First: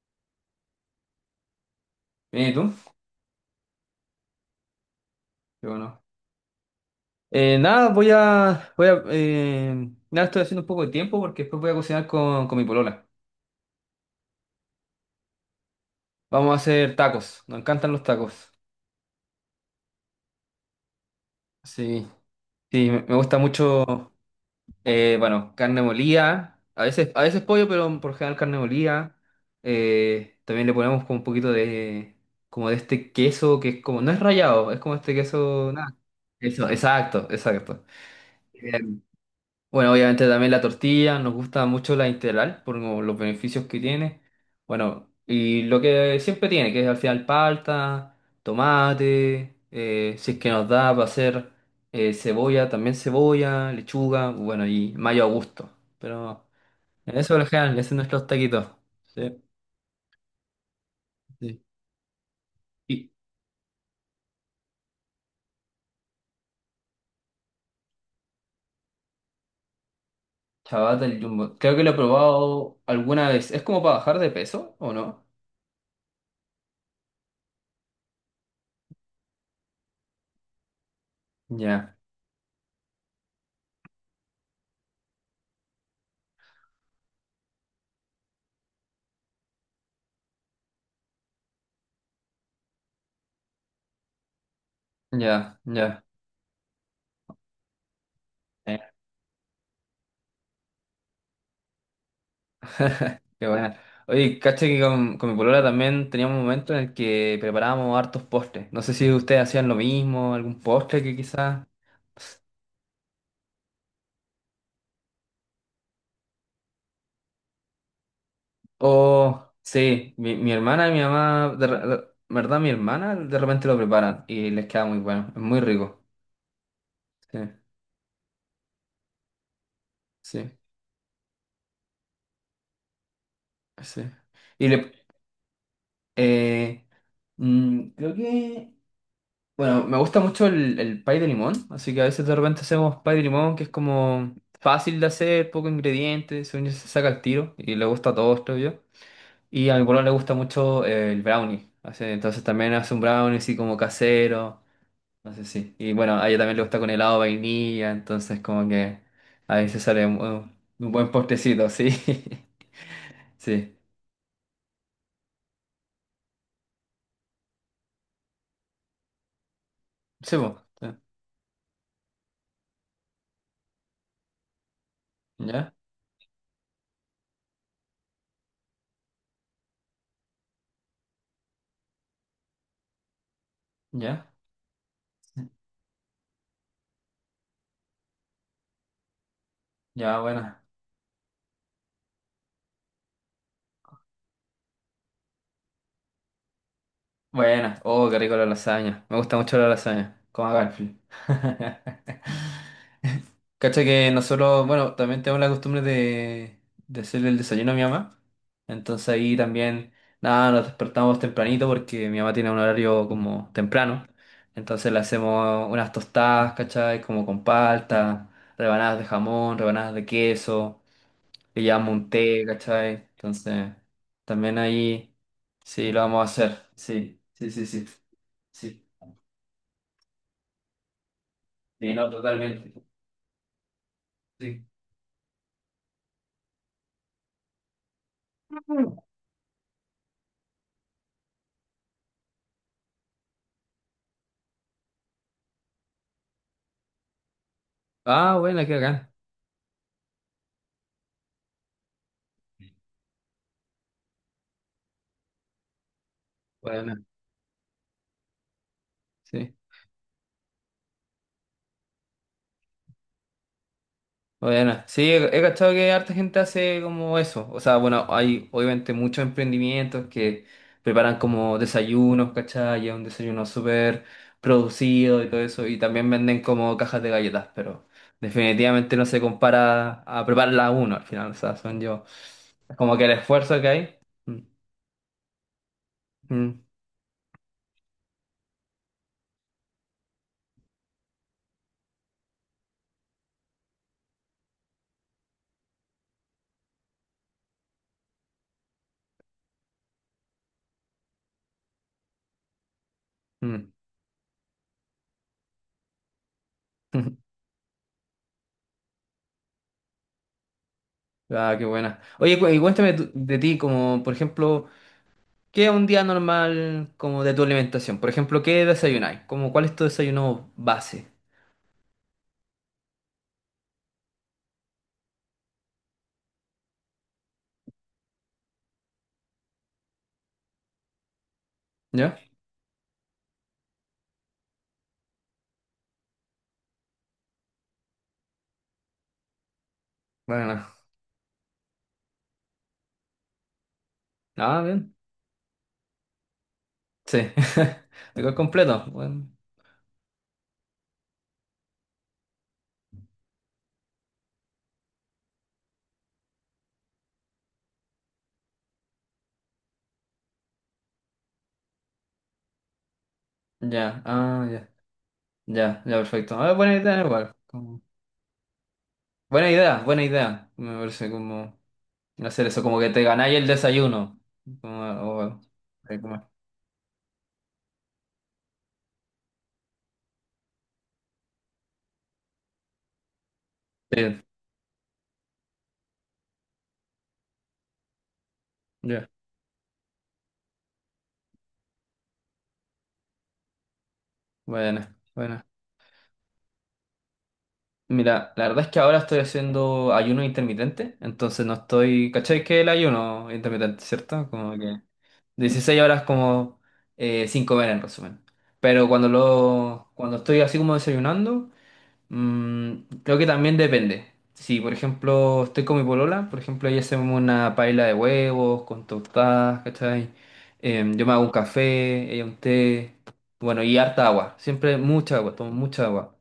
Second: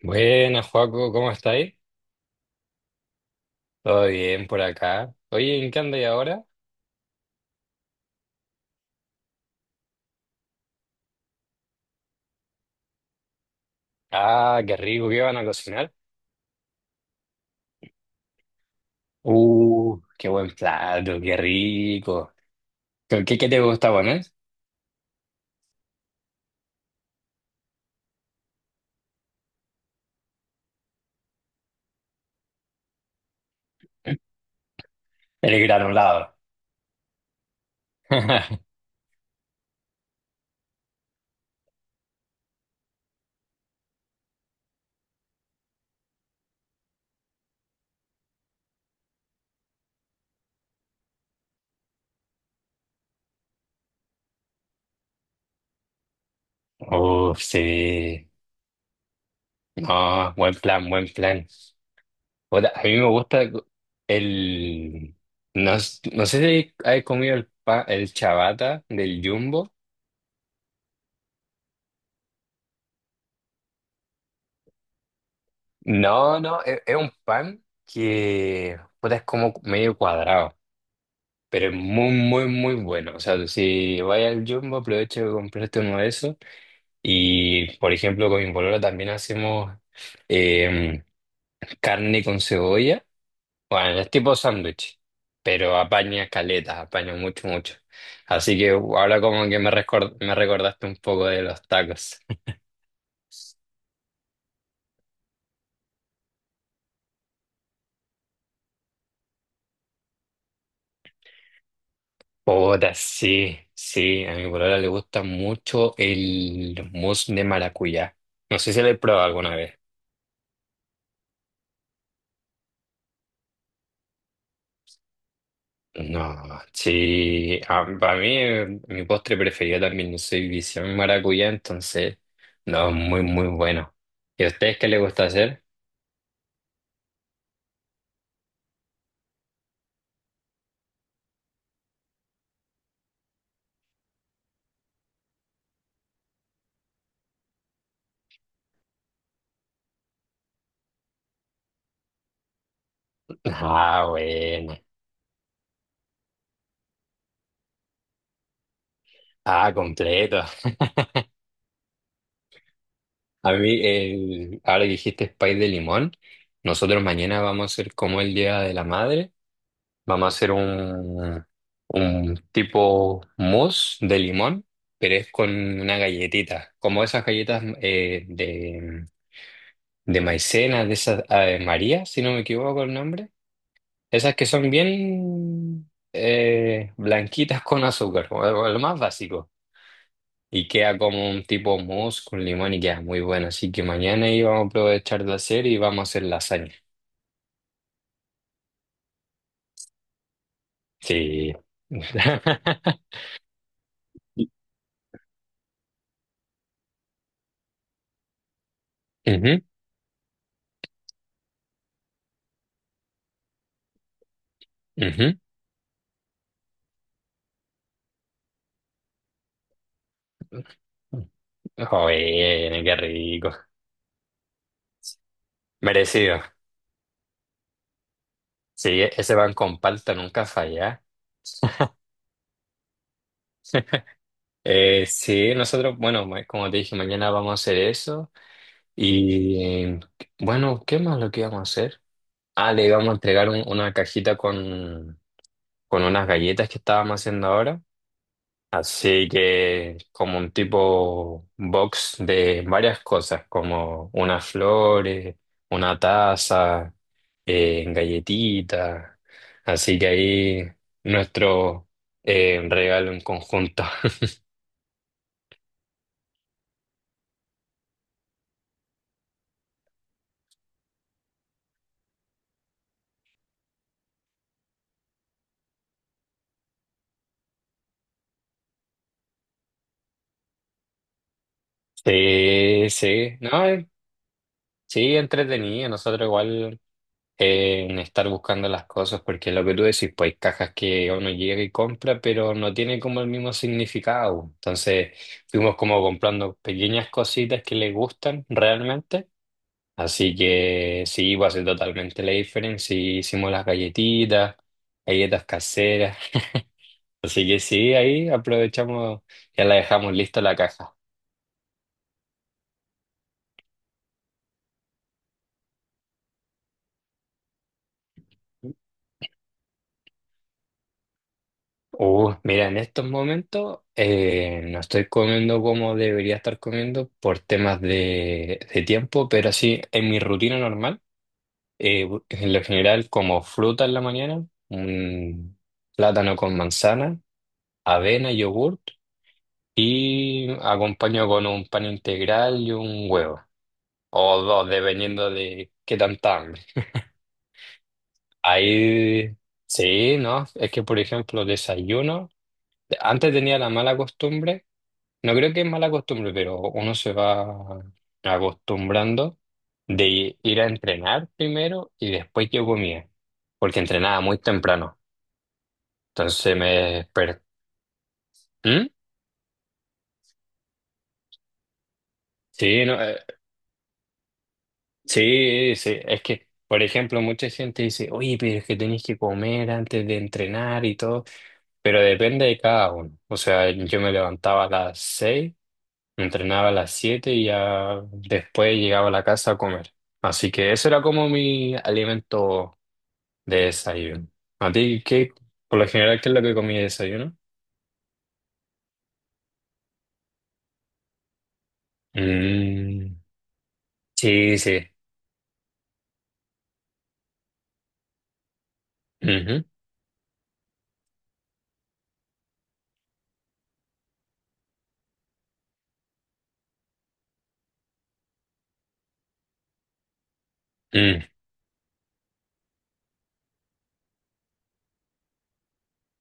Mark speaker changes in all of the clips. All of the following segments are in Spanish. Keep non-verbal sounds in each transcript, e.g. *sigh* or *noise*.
Speaker 1: Buenas, Joaco, ¿cómo estáis?
Speaker 2: Bien, ¿y tú?
Speaker 1: Todo bien por acá. Oye,
Speaker 2: Qué
Speaker 1: ¿en qué
Speaker 2: bueno.
Speaker 1: andáis ahora?
Speaker 2: Nada, estoy haciendo un poco de tiempo porque después voy a cocinar con mi polola.
Speaker 1: Ah, qué rico, ¿qué van a cocinar?
Speaker 2: Vamos a hacer tacos, nos encantan los tacos.
Speaker 1: Qué buen plato, qué
Speaker 2: Sí,
Speaker 1: rico.
Speaker 2: sí, me
Speaker 1: ¿Qué,
Speaker 2: gusta
Speaker 1: qué te gusta
Speaker 2: mucho,
Speaker 1: poner?
Speaker 2: bueno, carne molida, a veces pollo, pero por lo general carne molida. También le ponemos como un poquito de, como de este queso que es como, no es rallado, es como este
Speaker 1: El
Speaker 2: queso, nada.
Speaker 1: granulado.
Speaker 2: Eso, exacto, exacto.
Speaker 1: *laughs*
Speaker 2: Bueno, obviamente también la tortilla, nos gusta mucho la integral por como los beneficios que tiene. Bueno, y lo que siempre tiene, que es al final palta, tomate, si es que nos da para hacer cebolla, también cebolla, lechuga, bueno, y mayo a gusto. Pero en eso,
Speaker 1: Uf,
Speaker 2: en
Speaker 1: sí.
Speaker 2: general, ese es nuestros taquitos. Sí.
Speaker 1: No, buen plan, buen plan.
Speaker 2: Sí.
Speaker 1: Puta, a mí me
Speaker 2: Y
Speaker 1: gusta el... No, no sé si has comido el pan, el chabata del Jumbo.
Speaker 2: chabata el jumbo, creo que lo he probado alguna vez. ¿Es como para bajar de peso o no?
Speaker 1: No, es un pan que puta, es como medio cuadrado. Pero es
Speaker 2: Ya,
Speaker 1: muy, muy, muy bueno. O sea, si vais al Jumbo, aprovecha de comprarte uno de esos. Y, por ejemplo, con mi polola también hacemos eh, carne con cebolla. Bueno, es tipo sándwich,
Speaker 2: ya,
Speaker 1: pero
Speaker 2: ya.
Speaker 1: apaña caletas, apaña mucho, mucho. Así que ahora como que me recordaste un poco de los tacos.
Speaker 2: *laughs* Qué buena. Oye, caché que con mi polola también teníamos un momento en el que preparábamos hartos postres. No sé si ustedes hacían lo mismo, algún postre que quizás.
Speaker 1: Puta, sí, sí, a mi polola le gusta mucho el mousse de maracuyá. No sé si lo he probado
Speaker 2: O
Speaker 1: alguna vez.
Speaker 2: sí, mi hermana y mi mamá, ¿verdad? Mi hermana de repente lo preparan y les queda muy bueno, es muy rico.
Speaker 1: No,
Speaker 2: Sí,
Speaker 1: sí, para mí mi postre preferido también, yo soy
Speaker 2: sí,
Speaker 1: visión maracuyá, entonces, no, es muy, muy bueno.
Speaker 2: sí.
Speaker 1: ¿Y a
Speaker 2: Y
Speaker 1: ustedes qué
Speaker 2: le,
Speaker 1: les gusta hacer? *laughs*
Speaker 2: eh, mm, creo que Bueno, me gusta mucho el pie de limón, así que a veces de repente hacemos pie de limón, que es como fácil de hacer, poco ingredientes, según yo se saca el tiro y le gusta a todos, creo yo. Y a mi polola le gusta mucho el brownie, entonces también hace un brownie así como
Speaker 1: Ah,
Speaker 2: casero,
Speaker 1: bueno,
Speaker 2: no sé si. Y bueno, a ella también le gusta con helado de vainilla, entonces como que a
Speaker 1: ah,
Speaker 2: veces sale
Speaker 1: completo.
Speaker 2: un buen postrecito, sí. *laughs*
Speaker 1: A
Speaker 2: Sí.
Speaker 1: mí, el, ahora que dijiste pay de limón, nosotros mañana vamos a hacer como el Día de la Madre, vamos a
Speaker 2: Sí,
Speaker 1: hacer
Speaker 2: po. Sí.
Speaker 1: un tipo mousse de limón, pero es con
Speaker 2: ¿Ya?
Speaker 1: una galletita, como esas galletas de maicena, de esas María, si no me equivoco el nombre.
Speaker 2: ¿Ya?
Speaker 1: Esas que son bien blanquitas con azúcar, como lo más básico.
Speaker 2: Ya, bueno.
Speaker 1: Y queda como un tipo mousse con limón y queda muy bueno. Así que mañana íbamos a aprovechar de hacer y vamos a hacer lasaña.
Speaker 2: Buena. Oh, qué rico la lasaña. Me gusta mucho la lasaña. Como a Garfield.
Speaker 1: Sí. *laughs*
Speaker 2: *laughs* Cacha que nosotros, bueno, también tenemos la costumbre de hacerle el desayuno a mi mamá. Entonces ahí
Speaker 1: Ujú,
Speaker 2: también, nada, nos despertamos tempranito porque mi mamá tiene un horario como temprano. Entonces le
Speaker 1: ujú.
Speaker 2: hacemos unas tostadas, ¿cachai? Como con palta, rebanadas de jamón, rebanadas de queso, le llevamos un té,
Speaker 1: Joder,
Speaker 2: ¿cachai?
Speaker 1: qué rico.
Speaker 2: Entonces también ahí sí lo vamos a
Speaker 1: Merecido.
Speaker 2: hacer. Sí, sí, sí, sí. Sí,
Speaker 1: Sí, ese pan con palta nunca falla.
Speaker 2: sí,
Speaker 1: *laughs*
Speaker 2: no, totalmente. Sí.
Speaker 1: Sí, nosotros, bueno, como te dije, mañana vamos a hacer eso. Y bueno, ¿qué más lo que íbamos a hacer? Ah, le íbamos a entregar una cajita con unas galletas que estábamos haciendo ahora.
Speaker 2: Ah, bueno, qué bacán.
Speaker 1: Así que como un tipo box de varias cosas, como unas flores, una taza,
Speaker 2: Bueno,
Speaker 1: galletitas.
Speaker 2: sí.
Speaker 1: Así que ahí nuestro regalo en conjunto. *laughs*
Speaker 2: Bueno, sí, he cachado que harta gente hace como eso. O sea, bueno, hay obviamente muchos emprendimientos que preparan como desayunos, ¿cachai? Y es un desayuno súper producido y todo eso. Y también venden como cajas de galletas, pero definitivamente no se compara a prepararla uno al final. O sea, son yo.
Speaker 1: Sí,
Speaker 2: Como que el
Speaker 1: sí,
Speaker 2: esfuerzo
Speaker 1: no,
Speaker 2: que hay. Mm,
Speaker 1: sí, entretenido. Nosotros
Speaker 2: mm,
Speaker 1: igual en estar buscando las cosas, porque lo que tú decís, pues hay cajas que uno llega y compra, pero no tiene como el mismo significado. Entonces fuimos como comprando pequeñas cositas que le gustan realmente. Así que sí, va a ser totalmente la diferencia. Y hicimos las
Speaker 2: mm.
Speaker 1: galletitas, galletas caseras.
Speaker 2: *laughs*
Speaker 1: Así que sí, ahí aprovechamos, ya la dejamos lista la caja.
Speaker 2: Ah, qué buena. Oye, y cuéntame de ti, como por ejemplo, ¿qué es un día normal como de tu alimentación? Por ejemplo, ¿qué desayunáis? Como, ¿cuál es tu desayuno base?
Speaker 1: Mira, en estos momentos no estoy comiendo como debería estar comiendo por temas de tiempo, pero sí, en mi rutina normal,
Speaker 2: ¿Ya?
Speaker 1: en lo general como fruta en la mañana, un plátano con manzana, avena, yogurt y
Speaker 2: Bueno,
Speaker 1: acompaño con un pan integral y un huevo, o
Speaker 2: ah,
Speaker 1: dos,
Speaker 2: bien.
Speaker 1: dependiendo de qué tanta hambre.
Speaker 2: Sí. *laughs* Igual completo. Bueno,
Speaker 1: Ahí, sí, ¿no? Es que, por ejemplo, desayuno. Antes tenía la mala costumbre. No creo que es mala costumbre, pero uno se va acostumbrando de ir a entrenar primero y después yo comía, porque
Speaker 2: ya,
Speaker 1: entrenaba muy
Speaker 2: ah, ya.
Speaker 1: temprano.
Speaker 2: Ya, ya, perfecto. Ah,
Speaker 1: Entonces me
Speaker 2: buena idea, igual.
Speaker 1: desperté.
Speaker 2: Buena idea, buena idea. Me parece como hacer eso, como
Speaker 1: Sí,
Speaker 2: que
Speaker 1: no,
Speaker 2: te ganáis el desayuno. Como, o-
Speaker 1: sí,
Speaker 2: ahí
Speaker 1: sí. Es
Speaker 2: como-
Speaker 1: que, por ejemplo, mucha gente dice, oye, pero es que tenés que comer antes de entrenar y todo, pero depende de cada uno. O sea, yo me
Speaker 2: Sí,
Speaker 1: levantaba a las seis. Entrenaba a las 7 y ya después llegaba
Speaker 2: ya.
Speaker 1: a la casa a comer. Así que eso era como mi alimento de desayuno. ¿A
Speaker 2: Bueno,
Speaker 1: ti qué,
Speaker 2: bueno.
Speaker 1: por lo general, qué es lo que comí de desayuno?
Speaker 2: Mira, la verdad es que ahora estoy haciendo ayuno intermitente, entonces no estoy, ¿cachai? Que el
Speaker 1: Mm,
Speaker 2: ayuno intermitente, ¿cierto? Como
Speaker 1: sí,
Speaker 2: que
Speaker 1: sí.
Speaker 2: 16 horas como sin comer en resumen. Pero
Speaker 1: Ujú.
Speaker 2: cuando estoy así como desayunando, mm, creo que también depende. Si, por ejemplo, estoy con mi polola, por ejemplo, ahí hacemos una paella de huevos con tostadas, ¿cachai? Yo me
Speaker 1: Mm,
Speaker 2: hago un café, ella un té, bueno, y harta agua, siempre mucha agua, tomo mucha agua.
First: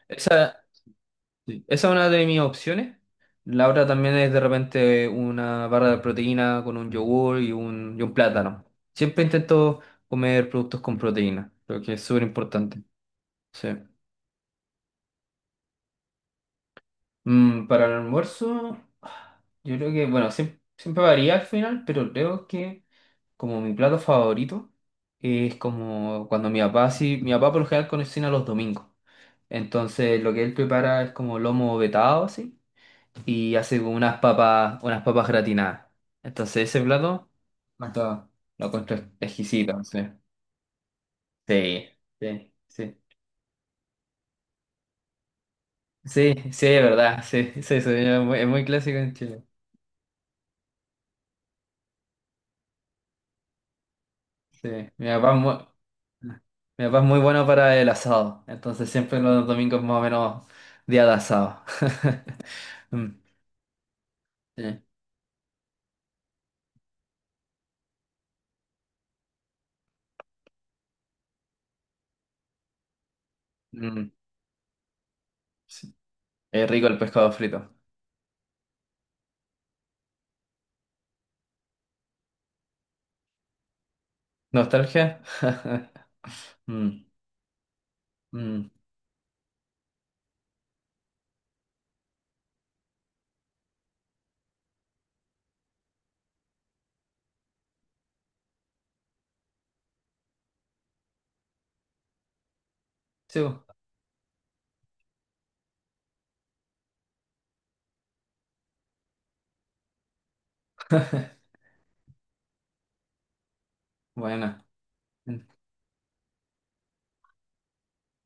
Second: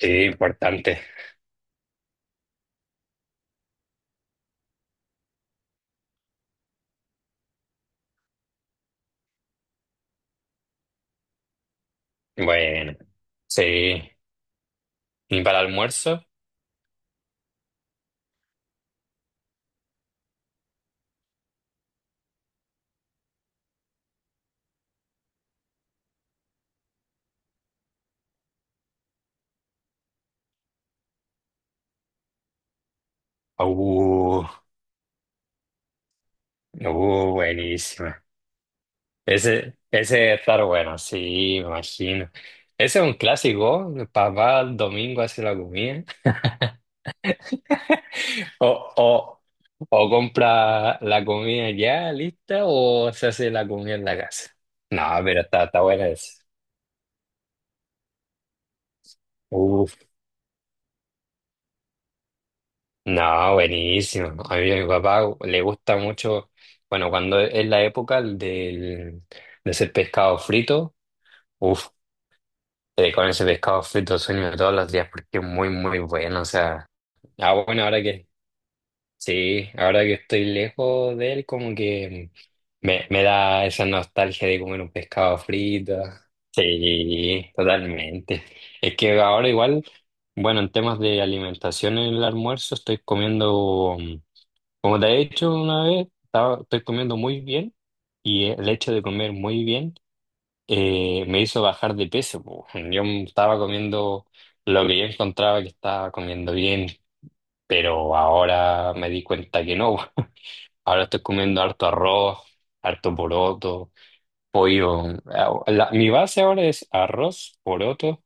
Speaker 1: sí,
Speaker 2: Esa
Speaker 1: importante.
Speaker 2: Sí, Esa es una de mis opciones. La otra también es de repente una barra de proteína con un yogur y y un plátano. Siempre intento comer productos con proteína, creo que es súper importante.
Speaker 1: Bueno,
Speaker 2: Sí.
Speaker 1: sí. ¿Y para el almuerzo?
Speaker 2: Mm, para el almuerzo, yo creo que, bueno, siempre, varía al final, pero creo que como mi plato favorito es como cuando mi papá, sí, mi papá por lo general cocina los domingos. Entonces lo que él prepara es como lomo vetado, así y hace como
Speaker 1: Uh,
Speaker 2: unas papas gratinadas. Entonces ese plato más
Speaker 1: buenísima.
Speaker 2: lo encuentro
Speaker 1: Ese,
Speaker 2: exquisito. Sí,
Speaker 1: ese debe estar bueno, sí, me
Speaker 2: sí,
Speaker 1: imagino.
Speaker 2: sí. Sí,
Speaker 1: Ese es un clásico. Papá el domingo hace la comida.
Speaker 2: sí, sí, es verdad, sí, sí, sí, es muy
Speaker 1: O,
Speaker 2: clásico en
Speaker 1: o,
Speaker 2: Chile.
Speaker 1: o compra la comida ya lista o se hace la comida en la casa.
Speaker 2: Sí,
Speaker 1: No,
Speaker 2: mi papá es
Speaker 1: pero
Speaker 2: muy,
Speaker 1: está, está buena esa.
Speaker 2: mi papá es muy bueno para el asado, entonces siempre los domingos
Speaker 1: Uf,
Speaker 2: más o menos día de asado. *laughs* Mm,
Speaker 1: no, buenísimo. A mí
Speaker 2: sí,
Speaker 1: a mi papá le gusta mucho, bueno, cuando es la época del, de hacer pescado frito, uf, con ese pescado
Speaker 2: mm,
Speaker 1: frito sueño todos los días porque es muy,
Speaker 2: sí.
Speaker 1: muy bueno. O
Speaker 2: Es rico
Speaker 1: sea,
Speaker 2: el pescado
Speaker 1: ah,
Speaker 2: frito.
Speaker 1: bueno, ahora que sí, ahora que estoy lejos de él, como que me da esa nostalgia de comer un
Speaker 2: ¿Nostalgia?
Speaker 1: pescado frito.
Speaker 2: *laughs* Mm,
Speaker 1: Sí, totalmente.
Speaker 2: mm,
Speaker 1: Es que ahora igual, bueno, en temas de alimentación en el almuerzo estoy comiendo, como te he dicho una vez, estoy comiendo muy bien y el hecho de comer muy bien me hizo bajar de peso. Po, yo
Speaker 2: sí.
Speaker 1: estaba comiendo lo que yo encontraba que estaba comiendo bien, pero ahora me di cuenta que no. Ahora estoy
Speaker 2: *laughs*
Speaker 1: comiendo harto arroz, harto poroto,
Speaker 2: Bueno,
Speaker 1: pollo.
Speaker 2: mm,
Speaker 1: Ah, mi base ahora es arroz, poroto,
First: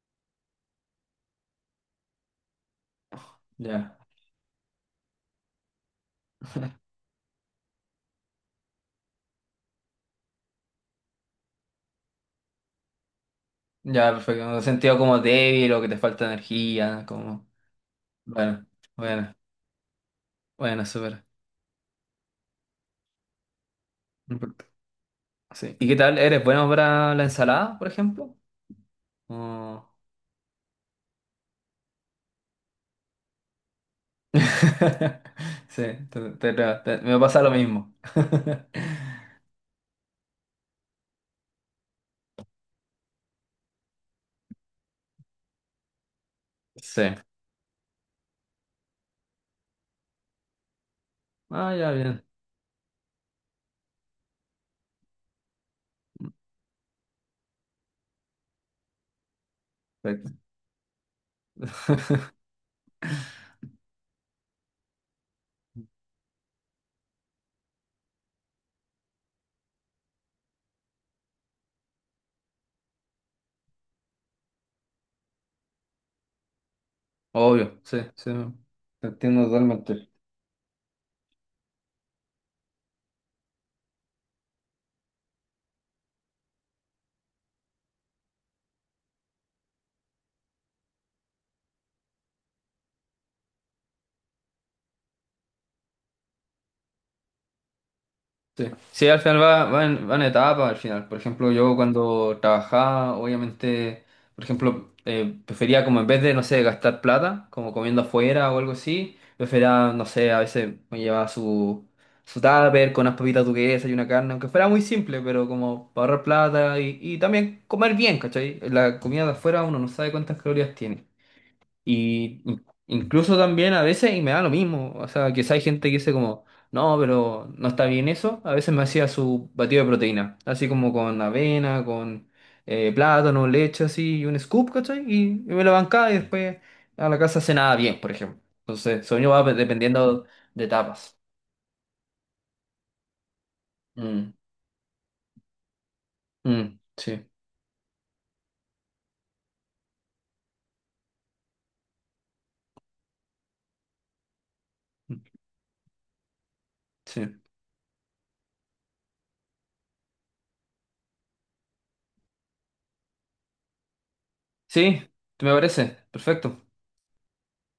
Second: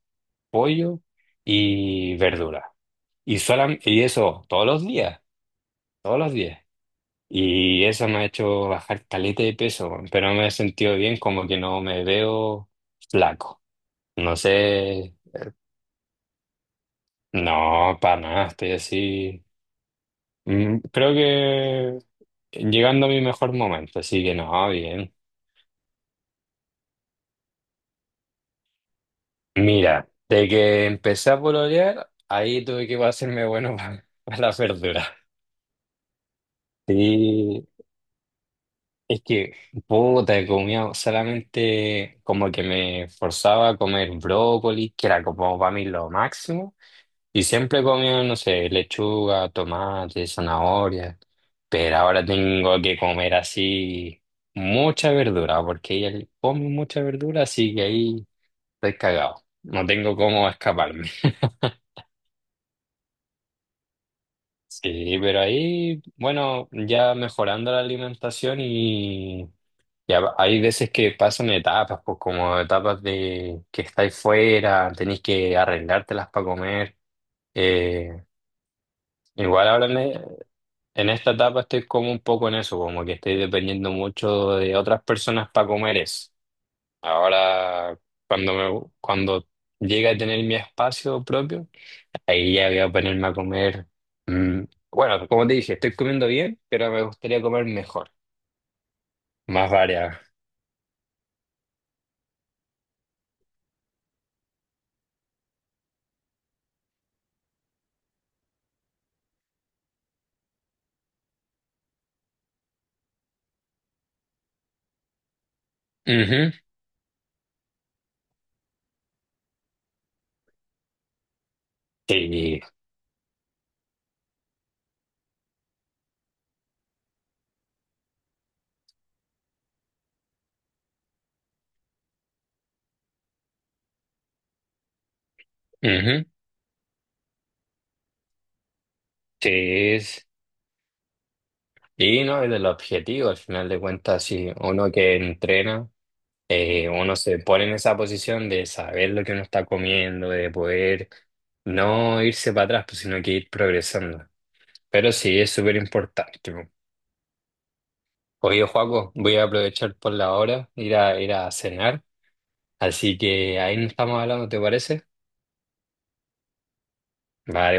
Speaker 1: pollo y verdura. Y,
Speaker 2: ya.
Speaker 1: y eso todos los días, todos los días. Y eso me ha hecho bajar caleta de peso, weón, pero me he sentido bien, como que no me veo flaco.
Speaker 2: Ya,
Speaker 1: No
Speaker 2: perfecto. No sentido
Speaker 1: sé,
Speaker 2: como débil o que te falta energía, como...
Speaker 1: no, para nada,
Speaker 2: Bueno,
Speaker 1: estoy
Speaker 2: bueno,
Speaker 1: así. Mm,
Speaker 2: bueno,
Speaker 1: creo
Speaker 2: súper.
Speaker 1: que llegando a mi mejor momento, así que
Speaker 2: Perfecto.
Speaker 1: no, bien.
Speaker 2: Sí. ¿Y qué tal? ¿Eres bueno para la ensalada, por ejemplo? O-
Speaker 1: Mira, de que empecé a pololear, ahí tuve que hacerme bueno *laughs* para las verduras.
Speaker 2: *laughs* Sí, me pasa lo
Speaker 1: Y
Speaker 2: mismo. *laughs*
Speaker 1: es que, puta, comía solamente como que me forzaba a comer brócoli, que era como para mí lo máximo.
Speaker 2: Sí.
Speaker 1: Y siempre comía, no sé, lechuga, tomate, zanahoria.
Speaker 2: Ah, ya,
Speaker 1: Pero ahora
Speaker 2: bien.
Speaker 1: tengo que comer así mucha verdura, porque ella come mucha verdura, así que ahí estoy cagado. No tengo
Speaker 2: Perfecto.
Speaker 1: cómo escaparme.
Speaker 2: *laughs*
Speaker 1: Sí, pero ahí, bueno, ya mejorando la alimentación y ya hay veces que pasan etapas, pues como etapas de que estáis fuera, tenéis que arreglártelas para comer.
Speaker 2: Obvio, sí,
Speaker 1: Eh,
Speaker 2: sí. Te entiendo
Speaker 1: igual ahora
Speaker 2: totalmente.
Speaker 1: en esta etapa estoy como un poco en eso, como que estoy dependiendo mucho de otras personas para comer eso. Ahora, cuando llegue a tener mi espacio propio. Ahí ya voy a ponerme a comer. Mm, bueno, como te dije, estoy comiendo bien, pero me gustaría comer mejor,
Speaker 2: Sí, sí, al final va,
Speaker 1: más
Speaker 2: va
Speaker 1: variado.
Speaker 2: en etapa, al final. Por ejemplo, yo cuando trabajaba, obviamente, por ejemplo, prefería como en vez de, no sé, gastar plata, como comiendo afuera o algo así, prefería, no sé, a veces me llevaba su tupper con unas papitas duquesas y una carne, aunque fuera muy simple, pero como para ahorrar
Speaker 1: Ujú,
Speaker 2: plata y también comer bien, ¿cachai? La comida de afuera uno no sabe cuántas calorías tiene. Y
Speaker 1: sí,
Speaker 2: incluso también a veces, y me da lo mismo, o sea, quizá hay gente que dice como, no, pero no está bien eso, a veces me hacía su batido de proteína, así como con avena, con plátano, leche, así, y un scoop, ¿cachai? Y me lo bancaba y
Speaker 1: ujú,
Speaker 2: después a la casa cenaba bien, por ejemplo. Entonces, sueño va
Speaker 1: sí,
Speaker 2: dependiendo
Speaker 1: es.
Speaker 2: de etapas.
Speaker 1: Y no es el objetivo, al final de cuentas,
Speaker 2: Mm,
Speaker 1: si uno que entrena,
Speaker 2: mm,
Speaker 1: uno
Speaker 2: sí,
Speaker 1: se pone en esa posición de saber lo que uno está comiendo, de poder no irse para atrás, pues, sino que ir progresando. Pero
Speaker 2: mm,
Speaker 1: sí, es súper importante, po.
Speaker 2: sí.
Speaker 1: Oye, Joaco, voy a aprovechar por la hora, ir ir a cenar. Así que ahí nos estamos hablando, ¿te
Speaker 2: Sí,
Speaker 1: parece?
Speaker 2: me parece, perfecto.
Speaker 1: Vale,